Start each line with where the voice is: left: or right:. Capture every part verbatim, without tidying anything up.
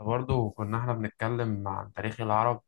left: برضه كنا احنا بنتكلم عن تاريخ العرب.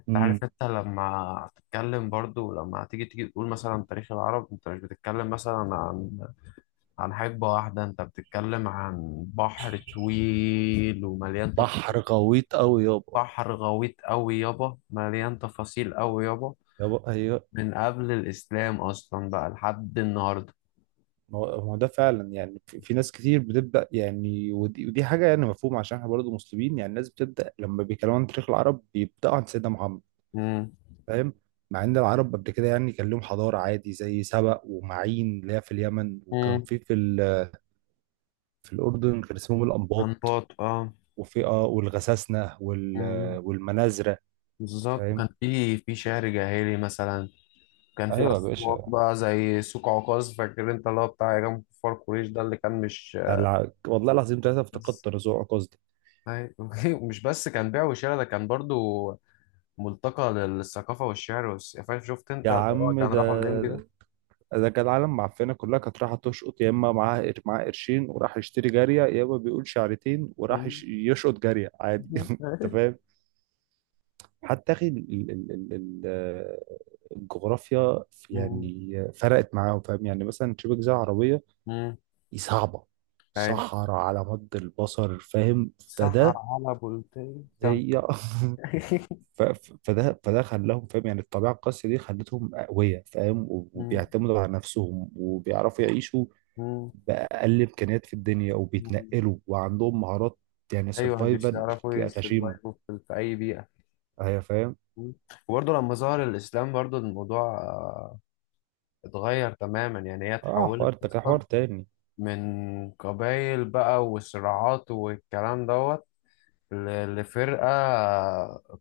left: انت عارف،
right: امم
left: انت لما تتكلم برضه لما تيجي تيجي تقول مثلا تاريخ العرب، انت مش بتتكلم مثلا عن عن حقبة واحدة، انت بتتكلم عن بحر طويل ومليان تف...
right: بحر غويط قوي يابا.
left: بحر غويط قوي يابا، مليان تفاصيل قوي يابا،
right: يابا، هي
left: من قبل الإسلام أصلا بقى لحد النهاردة.
right: ما هو ما هو ده فعلا. يعني في, في ناس كتير بتبدا، يعني ودي, ودي حاجه يعني مفهومه، عشان احنا برضه مسلمين. يعني الناس بتبدا لما بيتكلموا عن تاريخ العرب بيبداوا عن سيدنا محمد.
left: مم.
right: فاهم؟ مع ان العرب قبل كده يعني كان لهم حضاره عادي، زي سبأ ومعين اللي هي في اليمن، وكان
left: مم.
right: في في ال- في الاردن كان اسمهم الانباط.
left: أنباط، اه.
right: وفي اه والغساسنه وال
left: مم.
right: والمنازره.
left: بالظبط،
right: فاهم؟
left: كان في في شعر جاهلي مثلا، كان في
right: ايوه يا
left: أصوات
right: باشا.
left: بقى زي سوق عكاظ، فاكر أنت اللي هو بتاع إمام كفار قريش ده اللي كان مش
right: يعني الع- والله العظيم ثلاثه
left: بس-
right: افتقدت رزوع قصدي.
left: أيوة. مش بس كان بيع وشراء، ده كان برضو ملتقى للثقافة والشعر والس- فاهم؟ شفت أنت
right: يا
left: اللي هو
right: عم
left: كان
right: ده،
left: راحوا الليمبي ده؟
right: ده كان العالم معفنه كلها كانت رايحه تشقط، يا اما معاها قر- معاه قرشين وراح يشتري جاريه، يا اما بيقول شعرتين وراح
left: مم.
right: يش- يشقط جاريه عادي. انت فاهم؟ حتى اخي ال- ال- ال- ال- آه، الجغرافيا في-
left: مم.
right: يعني فرقت معاهم. فاهم يعني مثلا شبه جزيره عربيه
left: مم.
right: دي صعبه،
left: أي.
right: صحراء على مد البصر. فاهم؟
left: سحر
right: فده
left: على بولتين تم.
right: زي ف- ف- فده فده خلاهم. فاهم يعني الطبيعه القاسيه دي خلتهم اقوياء. فاهم؟
left: مم.
right: وبيعتمدوا على نفسهم وبيعرفوا يعيشوا
left: مم.
right: بأقل إمكانيات في الدنيا،
left: مم.
right: وبيتنقلوا وعندهم مهارات. يعني
left: أيوه،
right: سرفايفل
left: بيعرفوا
right: غشيمة.
left: يسرفايفوا في في أي بيئة.
right: أيوة فاهم.
left: مم. وبرضه لما ظهر الإسلام برضه الموضوع آه، اتغير تماما. يعني هي
right: اه،
left: اتحولت
right: حوار ده
left: اصلا
right: حوار تاني.
left: من قبايل بقى وصراعات والكلام دوت ل- لفرقة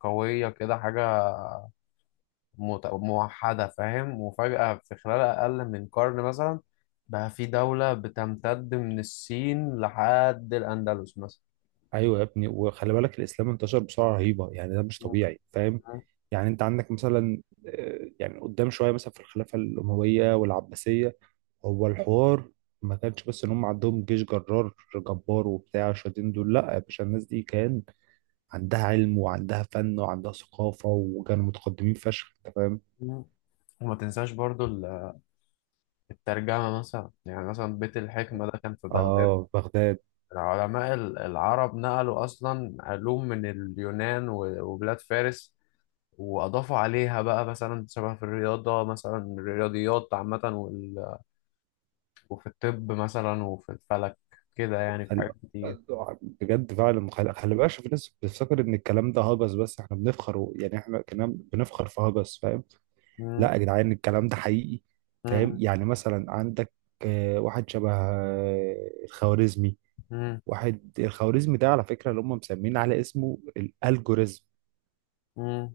left: قوية كده، حاجة مت- موحدة، فاهم؟ وفجأة في خلال أقل من قرن مثلا بقى في دولة بتمتد من الصين لحد الأندلس مثلا.
right: ايوه يا ابني، وخلي بالك الاسلام انتشر بسرعه رهيبه. يعني ده مش طبيعي. فاهم يعني انت عندك مثلا، آه، يعني قدام شويه مثلا، في الخلافه الامويه والعباسيه. هو الحوار ما كانش بس ان هم عندهم جيش جرار جبار وبتاع شادين دول. لا يا باشا، الناس دي كان عندها علم وعندها فن وعندها ثقافه، وكانوا متقدمين فشخ. انت فاهم؟
left: مم. وما تنساش برضو ال- الترجمة مثلا، يعني مثلا بيت الحكمة ده كان في بغداد.
right: اه، بغداد.
left: العلماء ال- العرب نقلوا أصلا علوم من اليونان و- وبلاد فارس، وأضافوا عليها بقى، مثلا شبه في الرياضة، مثلا الرياضيات عامة وال- وفي الطب مثلا وفي الفلك كده، يعني في
right: خل...
left: حاجات كتير.
right: بجد فعلا خل... خلي بالك، عشان في ناس بتفتكر ان الكلام ده هجس، بس احنا بنفخر و... يعني احنا كنا بنفخر في هجس. فاهم؟
left: مم،
right: لا يا جدعان، الكلام ده حقيقي. فاهم
left: مم،
right: يعني مثلا عندك آه، واحد شبه آه، الخوارزمي.
left: مم،
right: واحد الخوارزمي ده على فكره، اللي هم مسمين على اسمه الالجوريزم.
left: مم.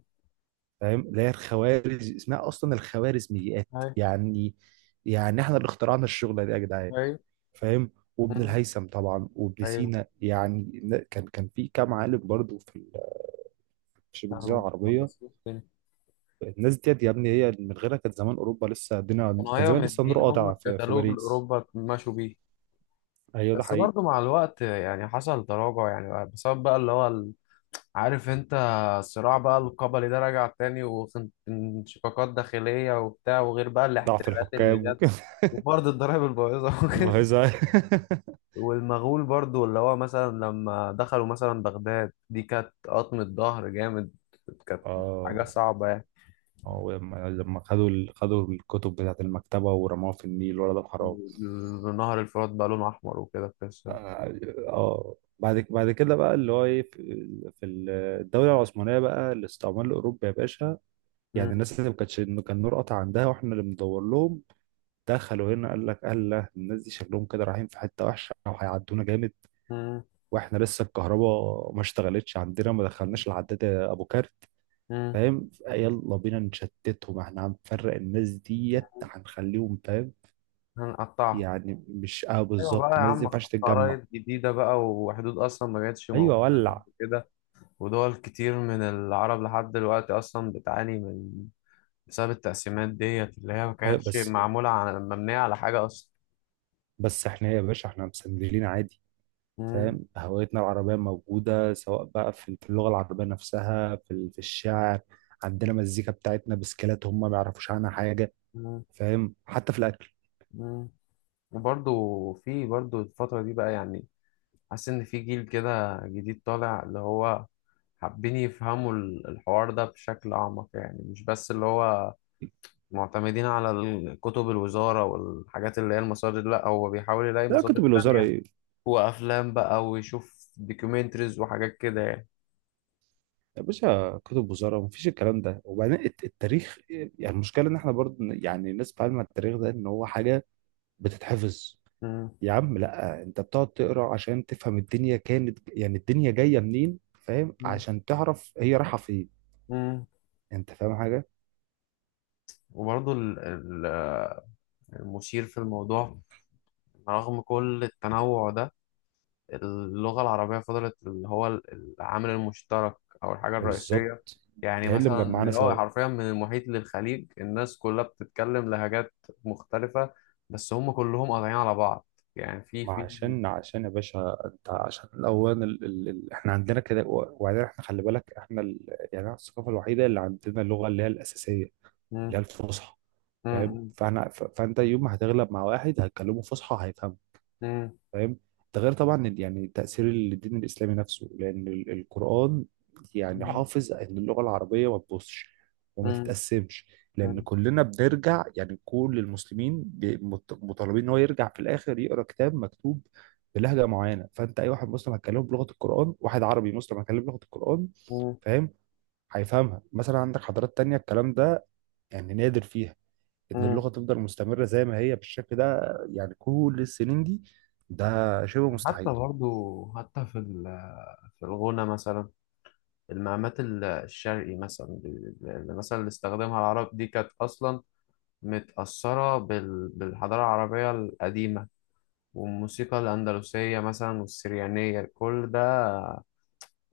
right: فاهم؟ اللي هي الخوارز اسمها اصلا الخوارزميات.
left: أيوه.
right: يعني، يعني احنا اللي اخترعنا الشغله دي يا جدعان.
left: أيوه.
right: فاهم؟ وابن
left: مم،
right: الهيثم طبعا وابن
left: أيوه.
right: سينا، يعني ن- كان كان في كام عالم برضو في ال- في الجزيره
left: كانوا
right: العربيه.
left: مخلصين الدنيا.
right: الناس ديت يا ابني، هي من غيرها كانت زمان اوروبا لسه الدنيا،
left: كانوا،
right: كان
left: أيوه،
right: زمان لسه النور
left: مدين هم
right: قاطع في, في
left: الكتالوج
right: باريس.
left: لأوروبا مشوا بيه.
right: ايوه، ده
left: بس
right: حقيقي.
left: برضو مع الوقت يعني حصل تراجع، يعني بسبب بقى اللي هو، عارف انت، الصراع بقى القبلي ده رجع تاني، وانشقاقات داخلية وبتاع، وغير بقى
right: ضعف
left: الاحتلالات اللي
right: الحكام
left: جت،
right: وكده.
left: وفرض الضرائب البايظة وكده،
right: المهزة.
left: والمغول برضو اللي هو مثلا لما دخلوا مثلا بغداد، دي كانت قطمة ظهر جامد، كانت حاجة
right: اه،
left: صعبة يعني،
right: هو لما لما خدوا ال- خدوا الكتب بتاعت المكتبة ورموها في النيل، ولا ده حرام؟
left: نهر الفرات بقى لونه أحمر وكده قصة.
right: اه. آه. بعد ك- بعد كده بقى اللي هو ايه، في في الدولة العثمانية بقى الاستعمار الأوروبي يا باشا. يعني الناس اللي ما كانتش، انه كان نور قطع عندها واحنا اللي بندور لهم، دخلوا هنا قال لك الله الناس دي شكلهم كده رايحين في حته وحشه او هيعدونا جامد. واحنا لسه الكهرباء ما اشتغلتش عندنا، ما دخلناش العداد ابو كارت. فاهم؟ يلا بينا نشتتهم، احنا هنفرق الناس ديت، هنخليهم فاهم.
left: هنقطعها.
right: يعني مش، اه
left: أيوة بقى يا
right: بالظبط، الناس دي ما
left: عم، خ-
right: ينفعش تتجمع.
left: خرايط جديدة بقى، وحدود أصلا ما كانتش
right: ايوه،
left: موجودة قبل
right: ولع.
left: كده، ودول كتير من العرب لحد دلوقتي أصلا بتعاني من، بسبب التقسيمات ديت اللي هي ما
right: أيوة
left: كانتش
right: بس،
left: معمولة على، مبنية على حاجة أصلا.
right: بس احنا إيه يا باشا، احنا مسندلين عادي.
left: مم.
right: فاهم؟ هويتنا العربية موجودة، سواء بقى في في اللغة العربية نفسها، في ال- في الشعر. عندنا مزيكا بتاعتنا بسكيلات هم ما يعرفوش عنها حاجة.
left: مم.
right: فاهم؟ حتى في الأكل.
left: مم. وبرضو في برضو الفترة دي بقى، يعني حاسس إن في جيل كده جديد طالع، اللي هو حابين يفهموا ال- الحوار ده بشكل أعمق، يعني مش بس اللي هو معتمدين على ال- كتب الوزارة والحاجات اللي هي المصادر، لا هو بيحاول يلاقي
right: لا،
left: مصادر
right: كتب الوزارة
left: تانية،
right: إيه؟
left: وافلام بقى، ويشوف دوكيومنتريز وحاجات كده يعني.
right: يا باشا كتب وزارة مفيش الكلام ده. وبعدين الت- التاريخ إيه؟ يعني المشكلة إن إحنا برضه ن- يعني الناس بتتعلم التاريخ ده إن هو حاجة بتتحفظ.
left: مم.
right: يا عم لا، أنت بتقعد تقرأ عشان تفهم الدنيا كانت، يعني الدنيا جاية منين، فاهم
left: مم.
right: عشان تعرف هي رايحة فين.
left: مم.
right: أنت فاهم حاجة؟
left: وبرضه ال- ال- المثير في الموضوع، رغم كل التنوع ده، اللغة العربية فضلت اللي هو ال- العامل المشترك، أو الحاجة الرئيسية.
right: بالظبط.
left: يعني
right: هي اللي
left: مثلا
right: مجمعانا
left: اللي هو
right: سوا.
left: حرفيا من المحيط للخليج الناس كلها بتتكلم لهجات مختلفة، بس هم كلهم قاطعين على بعض، يعني في
right: ما
left: في
right: عشان، عشان يا باشا انت، عشان الاوان ال... ال... ال... احنا عندنا كده و- وبعدين احنا خلي بالك احنا ال... يعني احنا الثقافه الوحيده اللي عندنا اللغه اللي هي الاساسيه،
left: مم.
right: اللي هي الفصحى. فاهم؟
left: مم.
right: فاحنا ف... فانت يوم ما هتغلب مع واحد هتكلمه فصحى هيفهمك.
left: مم.
right: فاهم؟ ده غير طبعا ال- يعني تأثير الدين الإسلامي نفسه، لأن ال- القرآن يعني
left: مم.
right: حافظ إن اللغة العربية ما تبصش وما
left: مم.
right: تتقسمش، لأن
left: مم.
right: كلنا بنرجع. يعني كل المسلمين بي- مط- مطالبين إن هو يرجع في الآخر يقرأ كتاب مكتوب بلهجة معينة. فأنت أي واحد مسلم هتكلمه بلغة القرآن، واحد عربي مسلم هتكلمه بلغة القرآن.
left: مم.
right: فاهم؟ هيفهمها. مثلا عندك حضارات تانية، الكلام ده يعني نادر فيها، ان
left: مم.
right: اللغه تفضل مستمره زي ما هي بالشكل ده، يعني كل السنين دي. ده شبه
left: حتى
right: مستحيل.
left: برضو، حتى في ال- في الغنى مثلا، المقامات ال- الشرقي مثلا، اللي مثلا اللي استخدمها العرب دي كانت أصلا متأثرة بال- بالحضارة العربية القديمة، والموسيقى الأندلسية مثلا، والسريانية، كل ده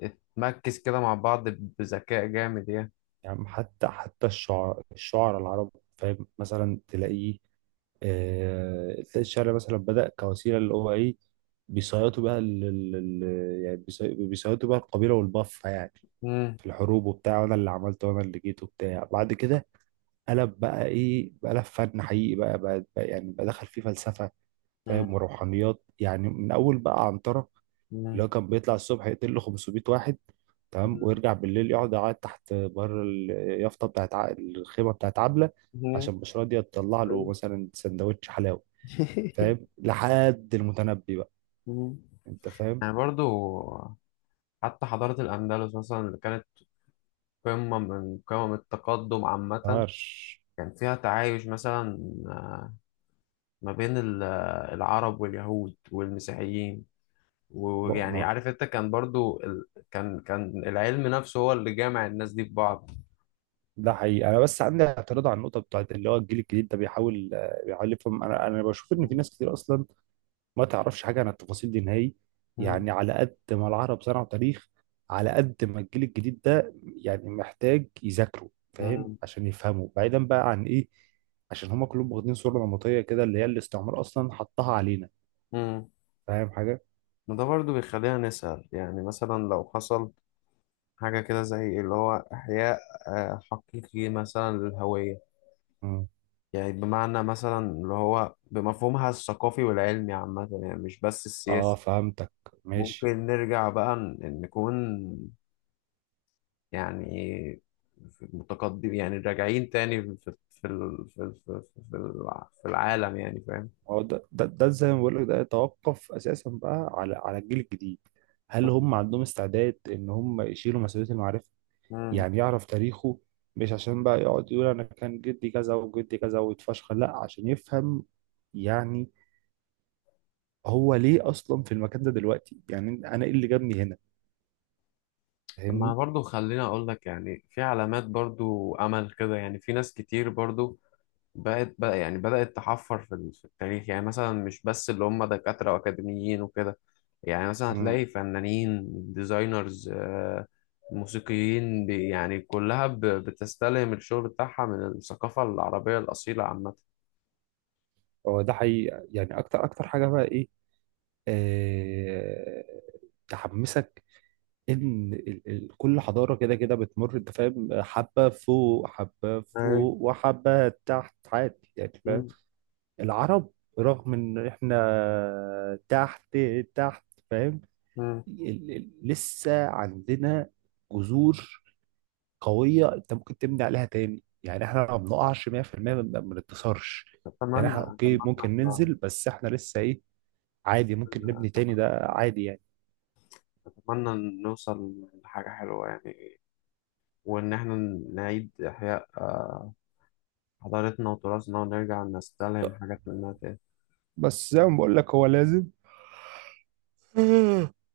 left: اتمكس كده مع بعض بذكاء جامد يعني.
right: يعني حتى حتى الشعراء الشعراء العرب، فاهم مثلا تلاقيه. آه، تلاقي الشعر مثلا بدأ كوسيله اللي هو ايه، بيصيطوا بها ال- ال- ال- يعني بيصي- بيصيطوا بها القبيله والبفه، يعني
left: مم.
right: في الحروب وبتاع، وانا اللي عملته وانا اللي جيت وبتاع. بعد كده قلب بقى ايه، بقى قلب فن حقيقي، بقى, بقى, بقى يعني بقى دخل فيه فلسفه.
left: مم.
right: فاهم؟ وروحانيات. يعني من اول بقى عنترة، اللي
left: مم.
right: هو كان بيطلع الصبح يقتل له خمسمية واحد. تمام.
left: مم.
right: ويرجع بالليل يقعد يعيط تحت بره اليافطه بتاعت ع- الخيمه بتاعت عبله،
left: مم.
right: عشان مش راضيه تطلع له مثلا سندوتش حلاوه. فاهم؟ لحد المتنبي بقى.
left: مم.
right: انت فاهم؟
left: يعني برضو حتى حضارة الأندلس مثلا اللي كانت قمة من قمم التقدم عامة،
right: طرش.
left: كان فيها تعايش مثلا آه، ما بين ال- آه، العرب واليهود والمسيحيين،
right: بق-
left: ويعني
right: ما
left: عارف انت، كان برضو ال... كان كان العلم نفسه هو اللي جامع الناس دي ببعض.
right: ده حقيقي. انا بس عندي اعتراض على النقطه بتاعت اللي هو الجيل الجديد ده، بيحاول، آه، بيحاول يفهم. انا انا بشوف ان في
left: مم.
right: ناس كتير اصلا ما تعرفش حاجة عن التفاصيل دي نهائي.
left: مم.
right: يعني على قد ما العرب صنعوا تاريخ، على قد ما الجيل الجديد ده يعني محتاج يذاكروا. فاهم؟
left: مم.
right: عشان يفهموا بعيدا بقى عن ايه، عشان هما كلهم واخدين صورة نمطية كده اللي هي الاستعمار أصلا حطها علينا.
left: مم.
right: فاهم حاجة؟
left: وده برضو بيخلينا نسأل، يعني مثلا لو حصل حاجة كده زي اللي هو إحياء آه، حقيقي مثلا للهوية،
right: مم.
left: يعني بمعنى مثلا اللي هو بمفهومها الثقافي والعلمي عامة، يعني مش بس
right: اه،
left: السياسي.
right: فهمتك. ماشي.
left: ممكن نرجع بقى ن- نكون يعني في- متقدم، يعني راجعين تاني في في ال- في ال- في في الع- في العالم يعني، فاهم؟
right: ما هو ده ده, ده زي ما بقول لك، ده يتوقف أساسا بقى على على الجيل الجديد. هل هم عندهم استعداد إن هم يشيلوا مسؤولية المعرفة،
left: مم.
right: يعني يعرف تاريخه؟ مش عشان بقى يقعد يقول انا كان جدي كذا وجدي كذا ويتفشخر، لا عشان يفهم. يعني هو ليه اصلا في المكان ده دلوقتي، يعني انا ايه اللي جابني هنا.
left: طب، ما
right: فاهمني؟
left: برضو خليني اقول لك، يعني في علامات برضو امل كده، يعني في ناس كتير برضو بقت بقى، يعني بدأت تحفر في ال- في التاريخ، يعني مثلا مش بس اللي هم دكاترة وأكاديميين وكده، يعني مثلا
right: امم
left: هتلاقي فنانين، ديزاينرز، آه، موسيقيين، بي- يعني كلها ب- بتستلهم الشغل بتاعها من الثقافة العربية الأصيلة عامة.
right: هو ده حقيقي. يعني اكتر اكتر حاجه بقى ايه، آه... تحمسك، ان ال... ال... كل حضاره كده كده بتمر. انت فاهم؟ حبه فوق حبه
left: أي.
right: فوق وحبه تحت، عادي يعني. فاهم؟
left: مم.
right: العرب، رغم ان احنا تحت، تحت، فاهم،
left: مم.
right: ال- ال- لسه عندنا جذور قوية، انت ممكن تبني عليها تاني. يعني احنا ما بنقعش مية في المية، ما ما بنتكسرش. يعني
left: أتمنى،
right: احنا
left: أتمنى.
right: اوكي، ممكن
left: إحنا
right: ننزل بس احنا لسه ايه. عادي، ممكن نبني تاني، ده عادي يعني.
left: أتمنى نوصل لحاجة حلوة يعني، وإن إحنا نعيد إحياء آه، حضارتنا وتراثنا، ونرجع نستلهم حاجات منها تاني.
right: بس زي ما بقول لك هو لازم.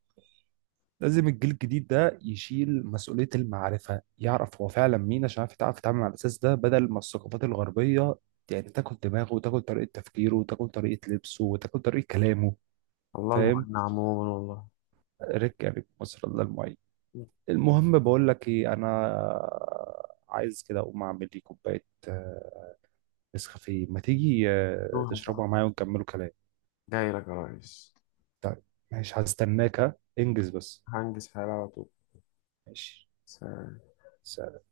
right: لازم الجيل الجديد ده يشيل مسؤولية المعرفة، يعرف هو فعلا مين، عشان يعرف يتعرف يتعامل على الأساس ده، بدل ما الثقافات الغربية يعني تاكل دماغه وتاكل طريقة تفكيره وتاكل طريقة لبسه وتاكل طريقة كلامه.
left: الله
right: فاهم؟
left: المعين عموما، والله.
right: ركة رك مصر الله المعين. المهم بقول لك ايه، انا عايز كده اقوم اعمل لي كوبايه آه، نسكافيه. ما تيجي آه،
left: مكتوب صعب.
right: تشربها معايا ونكملوا كلام.
left: جاي لك يا ريس.
right: طيب، ماشي هستناك، ها انجز بس.
left: هنجز حالي على طول.
right: ماشي.
left: سلام.
right: سلام.